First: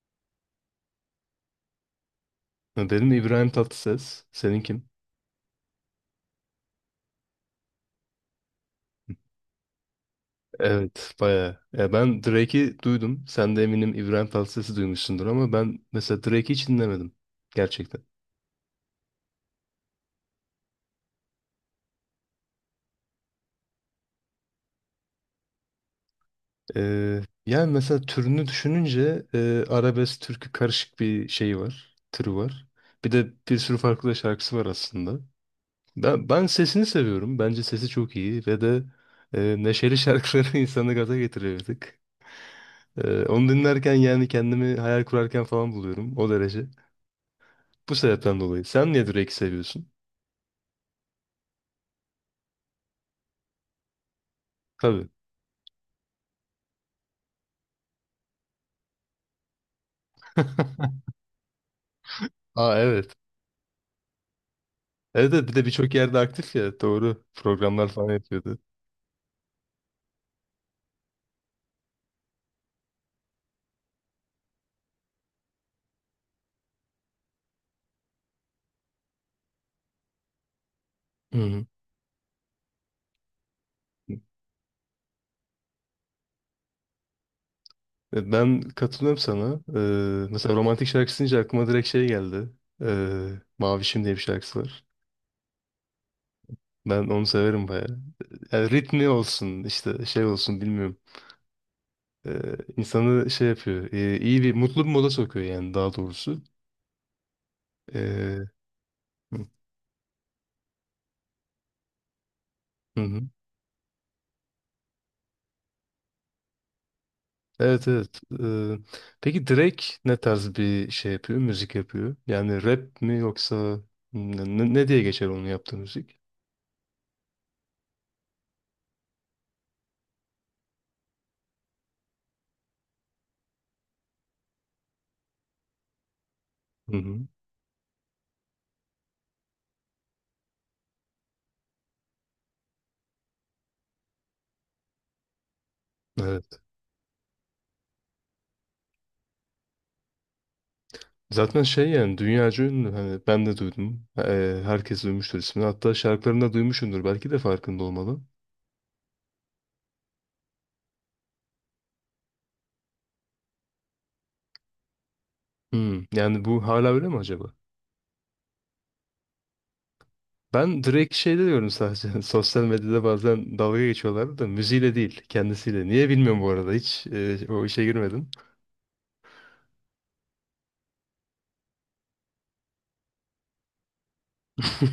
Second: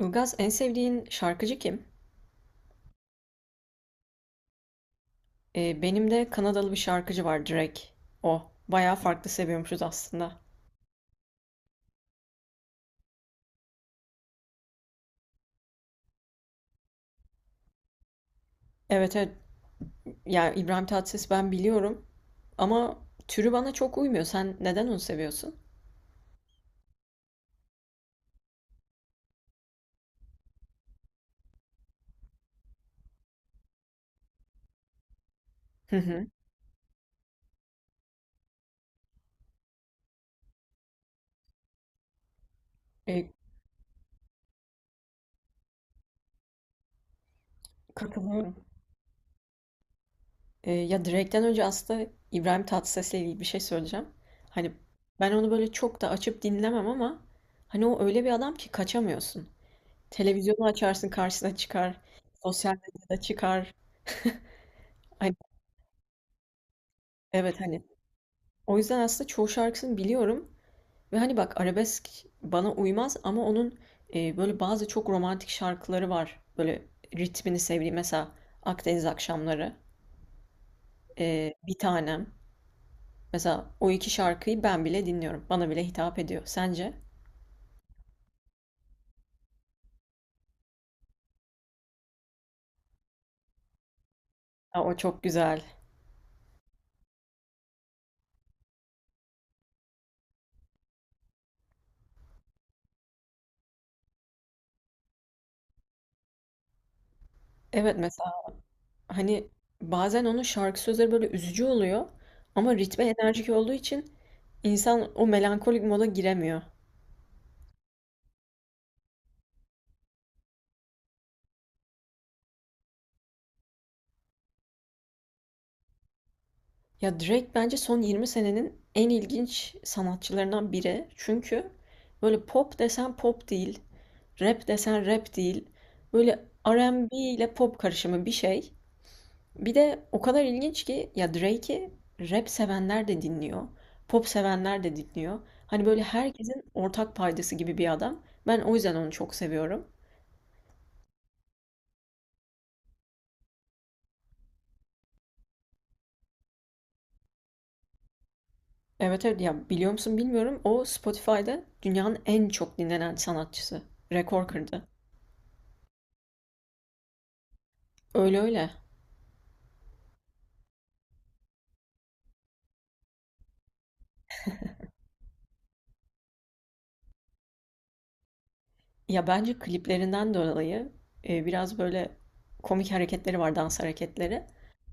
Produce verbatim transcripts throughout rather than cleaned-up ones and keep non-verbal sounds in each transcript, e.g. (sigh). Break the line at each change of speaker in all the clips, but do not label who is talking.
Ilgaz, en sevdiğin şarkıcı kim?
Benim İbrahim Tatlıses. Senin kim?
Ee, benim de Kanadalı bir şarkıcı var, Drake. O. Bayağı farklı seviyormuşuz aslında.
Evet, bayağı. Ya ben Drake'i duydum. Sen de eminim İbrahim Tatlıses'i duymuşsundur ama ben mesela Drake'i hiç dinlemedim. Gerçekten.
Evet, evet. Yani İbrahim Tatlıses, ben biliyorum. Ama türü bana çok uymuyor. Sen neden onu seviyorsun?
Ee, yani mesela türünü düşününce e, arabesk türkü karışık bir şeyi var. Türü var. Bir de bir sürü farklı da şarkısı var aslında.
Hı hı.
Ben, ben sesini seviyorum. Bence sesi çok iyi ve de e, neşeli şarkıları (laughs) insanı gaza getiriyor bir tık. Ee,
Ee,
onu dinlerken yani kendimi hayal kurarken falan buluyorum. O derece. Bu sebepten
Katılıyorum.
dolayı. Sen niye Drake'i seviyorsun?
Ee, ya Drake'den önce aslında İbrahim Tatlıses'le ilgili bir şey söyleyeceğim. Hani
Tabii.
ben onu böyle çok da açıp dinlemem ama hani o öyle bir adam ki kaçamıyorsun. Televizyonu
(laughs)
açarsın, karşısına çıkar. Sosyal
Aa, evet.
medyada çıkar. Hani,
Evet, evet, bir de birçok yerde aktif ya. Doğru.
evet hani
Programlar falan yapıyordu.
o yüzden aslında çoğu şarkısını biliyorum ve hani bak, arabesk bana uymaz ama onun e, böyle bazı çok romantik şarkıları var. Böyle ritmini sevdiğim mesela Akdeniz Akşamları,
Hı
e,
hı.
Bir Tanem. Mesela o iki şarkıyı ben bile dinliyorum. Bana bile hitap ediyor. Sence?
E, Ben katılıyorum sana. Ee, mesela romantik şarkı deyince aklıma direkt şey geldi. Ee, Mavişim diye bir şarkısı
Ha,
var.
o çok güzel.
Ben onu severim bayağı. Yani ritmi olsun işte şey olsun bilmiyorum. Ee, insanı şey yapıyor. e, iyi bir, mutlu bir moda sokuyor yani, daha doğrusu.
Evet, mesela
Ee,
hani bazen onun şarkı sözleri böyle üzücü oluyor ama
hı
ritme
hı.
enerjik olduğu için insan o melankolik moda giremiyor.
Evet, evet. Ee, peki Drake ne tarz bir şey yapıyor? Müzik yapıyor. Yani rap mi yoksa ne, ne- ne diye geçer onun yaptığı müzik?
Ya, Drake bence son yirmi senenin en ilginç sanatçılarından biri. Çünkü böyle pop desen pop değil, rap desen rap değil. Böyle
Hı
R and B
hı.
ile pop karışımı bir şey. Bir de o kadar ilginç ki ya, Drake'i rap sevenler de dinliyor, pop sevenler de dinliyor. Hani böyle
Evet.
herkesin ortak paydası gibi bir adam. Ben o yüzden onu çok seviyorum.
Zaten şey yani, dünyaca ünlü. Hani ben de duydum. Ee, herkes duymuştur ismini. Hatta şarkılarını da duymuşsundur. Belki de farkında olmalı.
Evet, evet, ya biliyor musun bilmiyorum, o Spotify'da dünyanın en çok dinlenen sanatçısı. Rekor kırdı.
Hmm. Yani bu hala öyle mi acaba?
Öyle, öyle.
Ben Drake şeyde diyorum sadece. (laughs) Sosyal medyada bazen dalga geçiyorlardı da, müziğiyle değil, kendisiyle. Niye bilmiyorum bu arada. Hiç e, o işe girmedim.
Ya bence kliplerinden dolayı e, biraz böyle komik hareketleri var, dans hareketleri.
(laughs)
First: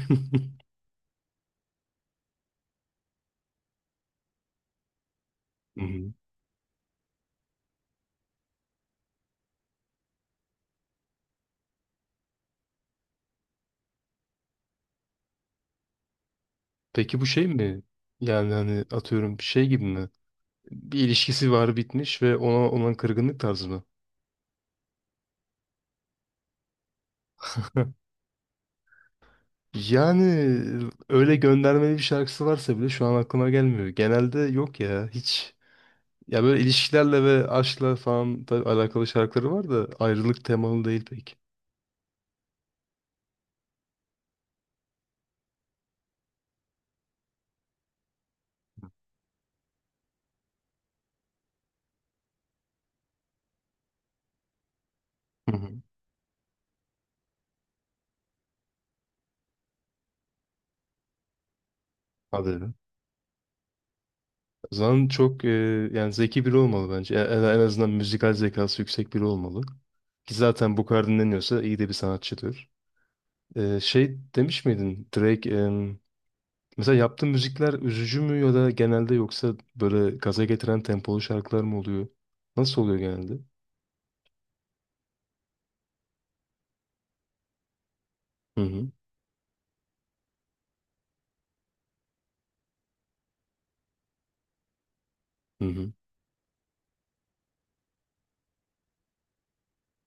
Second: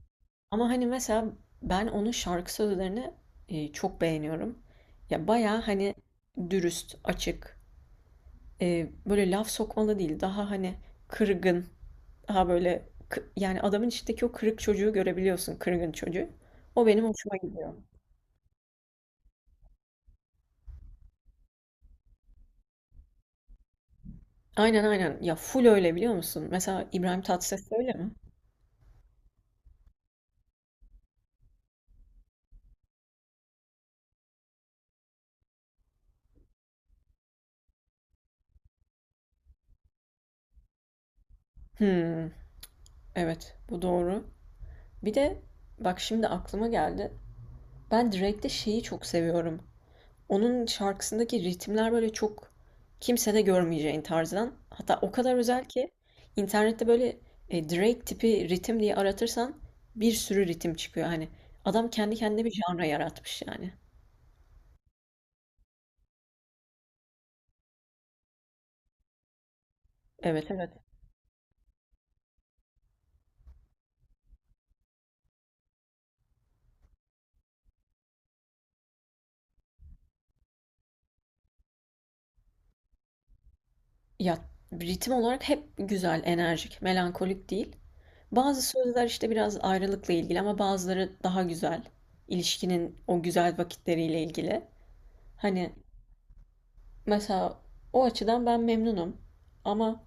Ama hani mesela ben onun şarkı sözlerini e, çok beğeniyorum. Ya baya
Hı
hani
hı.
dürüst, açık, e, böyle laf sokmalı değil. Daha hani kırgın, daha böyle kı- yani adamın içindeki o kırık çocuğu görebiliyorsun, kırgın çocuğu. O benim
Peki bu
hoşuma
şey
gidiyor.
mi? Yani hani atıyorum şey gibi mi? Bir ilişkisi var, bitmiş ve ona olan kırgınlık tarzı mı?
Aynen, aynen. Ya full öyle, biliyor musun? Mesela İbrahim Tatlıses öyle
(laughs)
mi?
Yani öyle göndermeli bir şarkısı varsa bile şu an aklıma gelmiyor. Genelde yok ya, hiç. Ya böyle ilişkilerle ve aşkla falan tabii alakalı şarkıları var da, ayrılık temalı değil pek.
Hmm, evet, bu doğru. Bir de bak şimdi aklıma geldi. Ben Drake'de şeyi çok seviyorum. Onun şarkısındaki ritimler böyle çok kimsede görmeyeceğin tarzdan. Hatta o kadar
Hı
özel
hı.
ki internette böyle e, Drake tipi ritim diye aratırsan bir sürü ritim çıkıyor. Hani adam kendi kendine
Hadi,
bir
öyle.
janra yaratmış yani.
O zaman çok e, yani zeki biri olmalı bence. En, en en azından müzikal zekası yüksek biri olmalı. Ki
Evet, evet.
zaten bu kadar dinleniyorsa iyi de bir sanatçıdır. Ee, şey demiş miydin Drake em, mesela yaptığı müzikler üzücü mü ya da genelde, yoksa böyle gaza getiren tempolu şarkılar mı oluyor? Nasıl oluyor genelde?
Ya ritim olarak hep güzel, enerjik, melankolik değil. Bazı
Hı hı.
sözler işte biraz ayrılıkla ilgili ama bazıları daha güzel. İlişkinin o güzel vakitleriyle ilgili.
Hı
Hani
hı.
mesela o açıdan ben memnunum. Ama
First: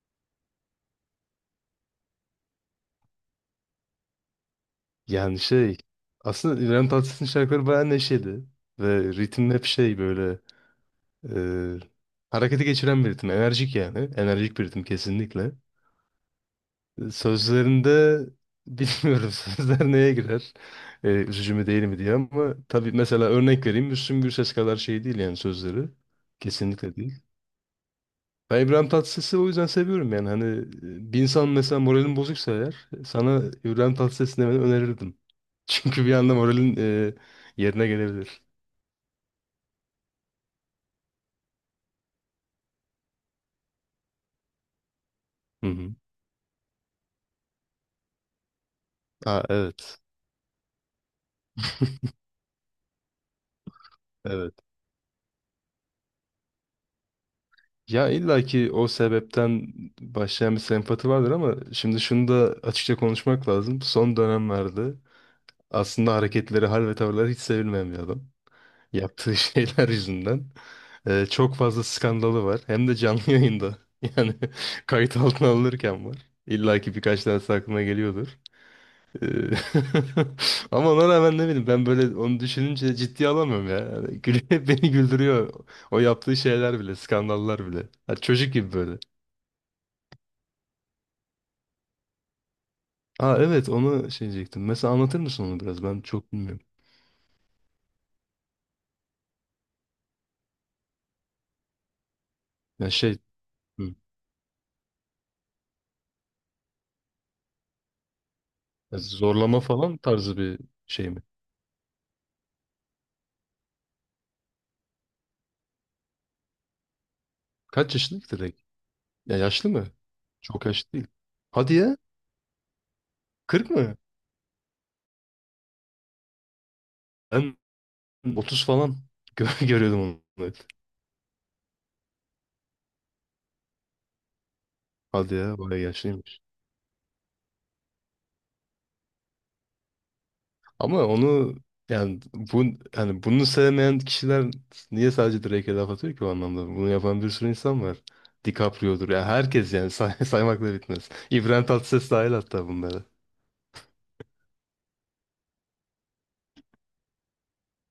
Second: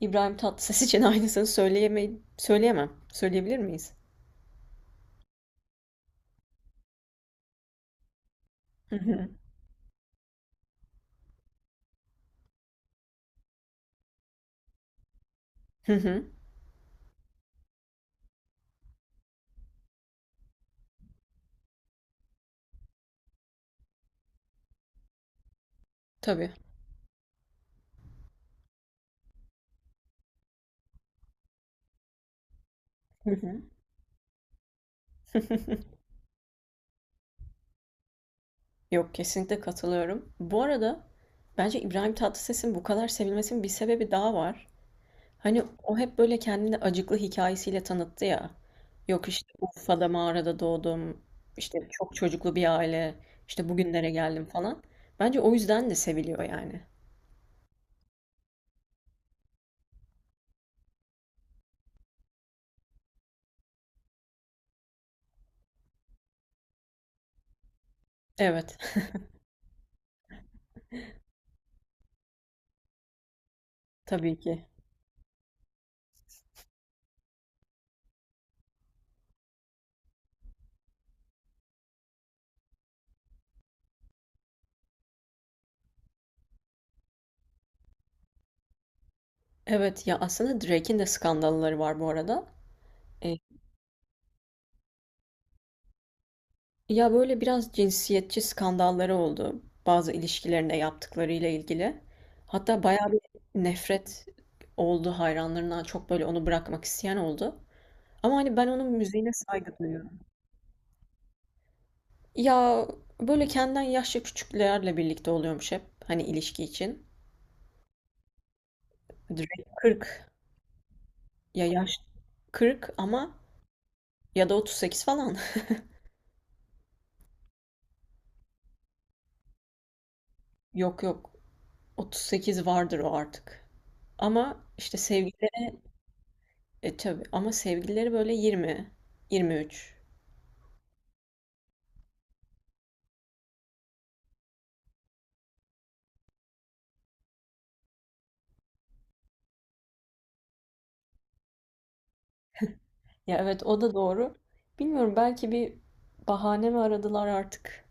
İbrahim Tatlıses için (laughs) aynısını söyleyemey söyleyemem. Söyleyebilir miyiz?
Yani şey, aslında İbrahim Tatlıses'in şarkıları bayağı neşeli
Hı
ve
hı.
ritim hep şey böyle e, harekete geçiren bir ritim. Enerjik yani. Enerjik bir ritim kesinlikle.
Hı hı.
Sözlerinde bilmiyorum (laughs) sözler neye girer. Ee, üzücü mü değil mi diye, ama tabii mesela örnek vereyim, Müslüm Gürses kadar şey değil yani sözleri.
Tabii.
Kesinlikle değil. Ben İbrahim Tatlıses'i o yüzden seviyorum yani hani e, bir insan, mesela moralin bozuksa eğer, e,
Hı
sana
hı.
İbrahim Tatlıses dinlemeni önerirdim. (laughs)
(laughs)
Çünkü bir anda moralin e, yerine gelebilir.
Yok, kesinlikle katılıyorum. Bu arada bence İbrahim Tatlıses'in bu kadar sevilmesinin bir sebebi daha var. Hani
Hı hı.
o hep böyle kendini acıklı hikayesiyle tanıttı ya. Yok
Ha,
işte
evet.
Urfa'da mağarada doğdum. İşte çok çocuklu bir aile. İşte bugünlere geldim
Evet.
falan. Bence o yüzden de seviliyor yani.
Ya illa ki o sebepten başlayan bir sempati vardır ama şimdi şunu da açıkça konuşmak lazım. Son dönemlerde aslında hareketleri, hal ve tavırları hiç sevilmeyen bir adam.
Evet.
Yaptığı (laughs) şeyler yüzünden. Ee, çok fazla skandalı var. Hem de canlı yayında.
(laughs)
(laughs) Yani
Tabii ki.
kayıt altına alınırken var. İlla ki birkaç tanesi aklına geliyordur. Ee, (laughs) Ama ona rağmen ne bileyim ben, böyle onu düşününce ciddiye alamıyorum ya. Yani gül- (laughs) beni güldürüyor. O yaptığı şeyler bile, skandallar bile. Ha, çocuk gibi böyle.
Evet, ya aslında Drake'in de skandalları var bu arada. E,
Aa, evet, onu şey diyecektim. Mesela anlatır mısın onu biraz? Ben çok bilmiyorum.
Ya böyle biraz cinsiyetçi skandalları oldu. Bazı ilişkilerinde yaptıklarıyla ilgili. Hatta
Ya
bayağı
şey,
bir
hı,
nefret oldu hayranlarından. Çok böyle onu bırakmak isteyen oldu. Ama hani ben onun
ya
müziğine
zorlama
saygı
falan
duyuyorum.
tarzı bir şey mi?
Ya böyle kendinden yaşça küçüklerle birlikte oluyormuş hep. Hani ilişki için.
Kaç yaşında ki direkt? Ya
Drake
yaşlı mı?
kırk.
Çok yaşlı değil.
Ya
Hadi ya.
yaş kırk ama
Kırk mı?
ya da otuz sekiz falan.
Ben otuz falan (laughs) gö- görüyordum onu, hep.
(laughs) Yok, yok. otuz sekiz vardır o artık. Ama işte
Hadi
sevgili,
ya, bayağı yaşlıymış.
e tabii, ama sevgilileri böyle yirmi, yirmi üç.
Ama onu, yani bu yani bunu sevmeyen kişiler niye sadece Drake'e laf atıyor ki o anlamda? Bunu yapan bir sürü insan var. DiCaprio'dur. Ya herkes yani say (laughs) saymakla bitmez. İbrahim Tatlıses dahil hatta bunlara.
Ya evet, o da doğru. Bilmiyorum, belki bir bahane mi aradılar artık?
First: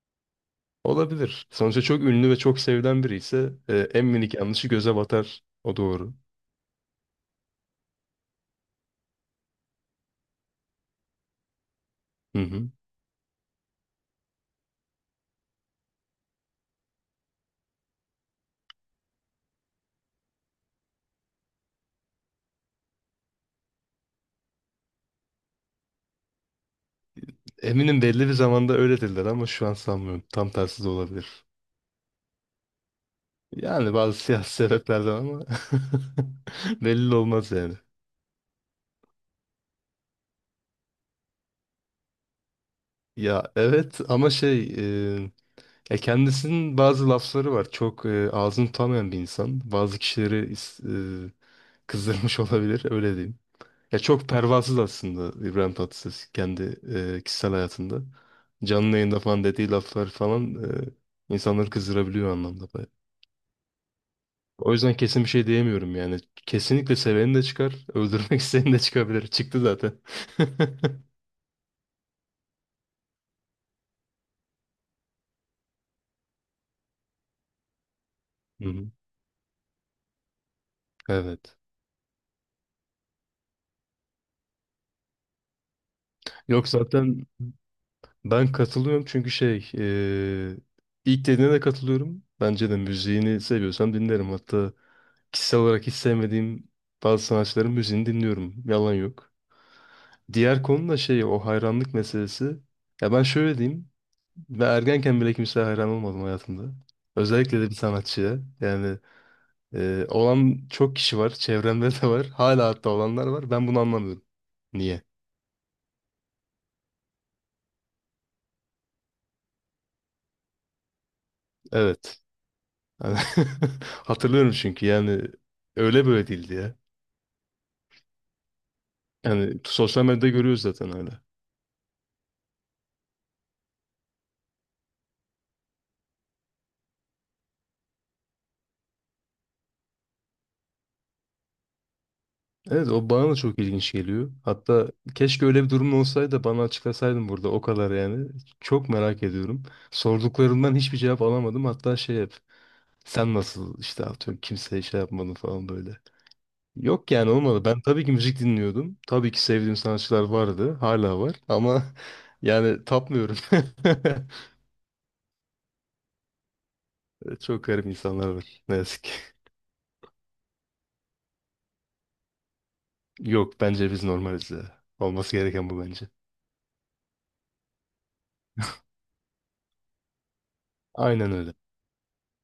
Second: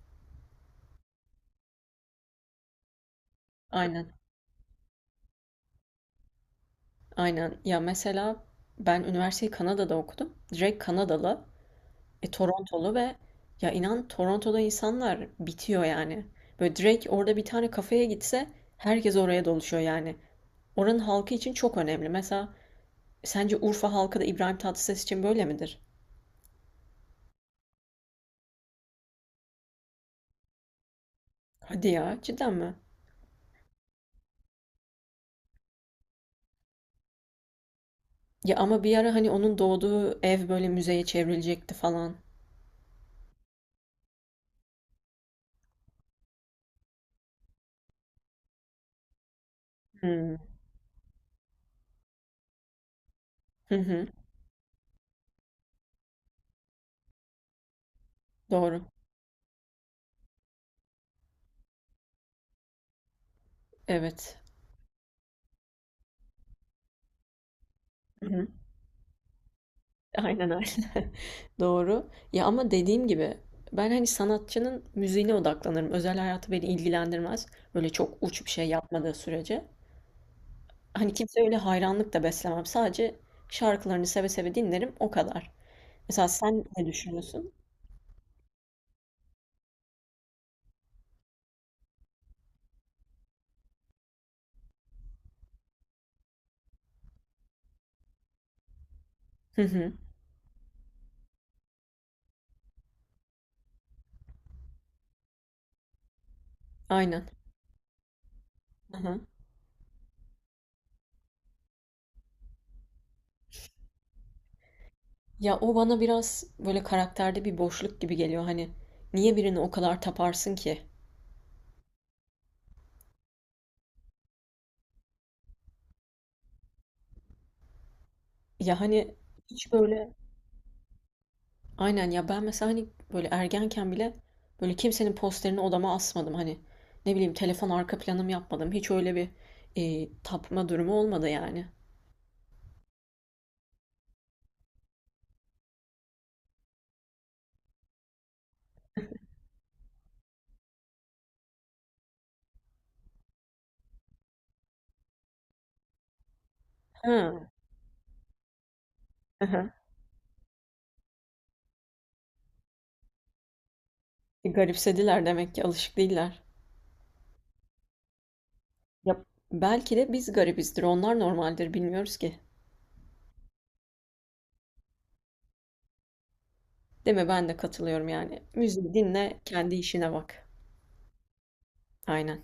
Olabilir. Sonuçta çok ünlü ve çok sevilen biri ise e, en
Aynen.
minik yanlışı göze batar. O doğru.
Aynen. Ya mesela ben üniversiteyi Kanada'da okudum. Direkt Kanadalı, e,
Hı hı.
Torontolu ve ya inan, Toronto'da insanlar bitiyor yani. Böyle direkt orada bir tane kafeye gitse herkes oraya doluşuyor yani. Oranın halkı için çok önemli. Mesela sence Urfa halkı da İbrahim Tatlıses için böyle midir?
Eminim belli bir zamanda öyle dediler ama şu an sanmıyorum. Tam tersi de olabilir.
Hadi ya, cidden mi?
Yani bazı siyasi sebeplerden ama (laughs) belli de olmaz yani.
Ya ama bir ara hani onun doğduğu ev böyle müzeye çevrilecekti falan.
Ya evet, ama şey, e, ya kendisinin bazı lafları var. Çok, e, ağzını tutamayan bir insan. Bazı
Hmm.
kişileri is- e, kızdırmış (laughs) olabilir, öyle diyeyim.
Hı
Ya
hı.
çok pervasız aslında İbrahim Tatlıses kendi e, kişisel hayatında.
Doğru.
Canlı yayında falan dediği laflar falan e, insanları kızdırabiliyor o anlamda.
Evet.
O yüzden kesin bir şey diyemiyorum yani. Kesinlikle seveni de çıkar, (laughs)
Hı
öldürmek
hı.
isteyeni de çıkabilir. Çıktı zaten.
Aynen, aynen.
(laughs)
(laughs) Doğru. Ya ama dediğim gibi ben hani sanatçının müziğine odaklanırım. Özel hayatı beni ilgilendirmez. Böyle çok uç bir şey
Hı hı.
yapmadığı sürece. Hani kimse, öyle
Evet.
hayranlık da beslemem. Sadece şarkılarını seve seve dinlerim o kadar. Mesela sen
Yok
ne
zaten
düşünüyorsun?
ben katılıyorum, çünkü şey, eee, ilk dediğine de katılıyorum. Bence de müziğini seviyorsam dinlerim. Hatta kişisel olarak hiç sevmediğim bazı sanatçıların müziğini dinliyorum. Yalan yok.
Hı hı.
Diğer konu da şey, o hayranlık meselesi. Ya ben şöyle diyeyim. Ve ergenken bile kimseye hayran olmadım hayatımda.
Aynen.
Özellikle de bir sanatçıya.
Hı
Yani
hı.
Ee, olan çok kişi var. Çevremde de var. Hala hatta olanlar var. Ben bunu anlamıyorum. Niye?
Ya o bana biraz böyle karakterde bir boşluk gibi geliyor. Hani niye birini o kadar taparsın ki?
Evet. Yani (laughs) hatırlıyorum çünkü yani öyle böyle değildi ya.
Ya hani
Yani
hiç
sosyal
böyle
medyada görüyoruz zaten öyle.
aynen ya ben mesela hani böyle ergenken bile böyle kimsenin posterini odama asmadım. Hani ne bileyim, telefon arka planım yapmadım. Hiç öyle bir e, tapma durumu olmadı yani.
Evet, o bana da çok ilginç geliyor. Hatta keşke öyle bir durum olsaydı da bana açıklasaydın burada, o kadar yani. Çok merak ediyorum. Sorduklarımdan hiçbir cevap alamadım. Hatta şey, hep sen nasıl işte atıyorum kimseye şey yapmadın falan böyle. Yok yani,
Ha.
olmadı. Ben tabii ki müzik dinliyordum. Tabii ki
Aha.
sevdiğim sanatçılar vardı. Hala var. Ama (laughs) yani tapmıyorum.
E, Garipsediler demek ki, alışık değiller.
(laughs) Çok garip insanlar var. Ne yazık ki.
Ya belki de biz garibizdir, onlar normaldir, bilmiyoruz ki.
Yok bence biz normaliz ya. Olması gereken bu bence.
Değil mi? Ben de katılıyorum yani. Müziği dinle, kendi işine bak.
Aynen öyle.
Aynen.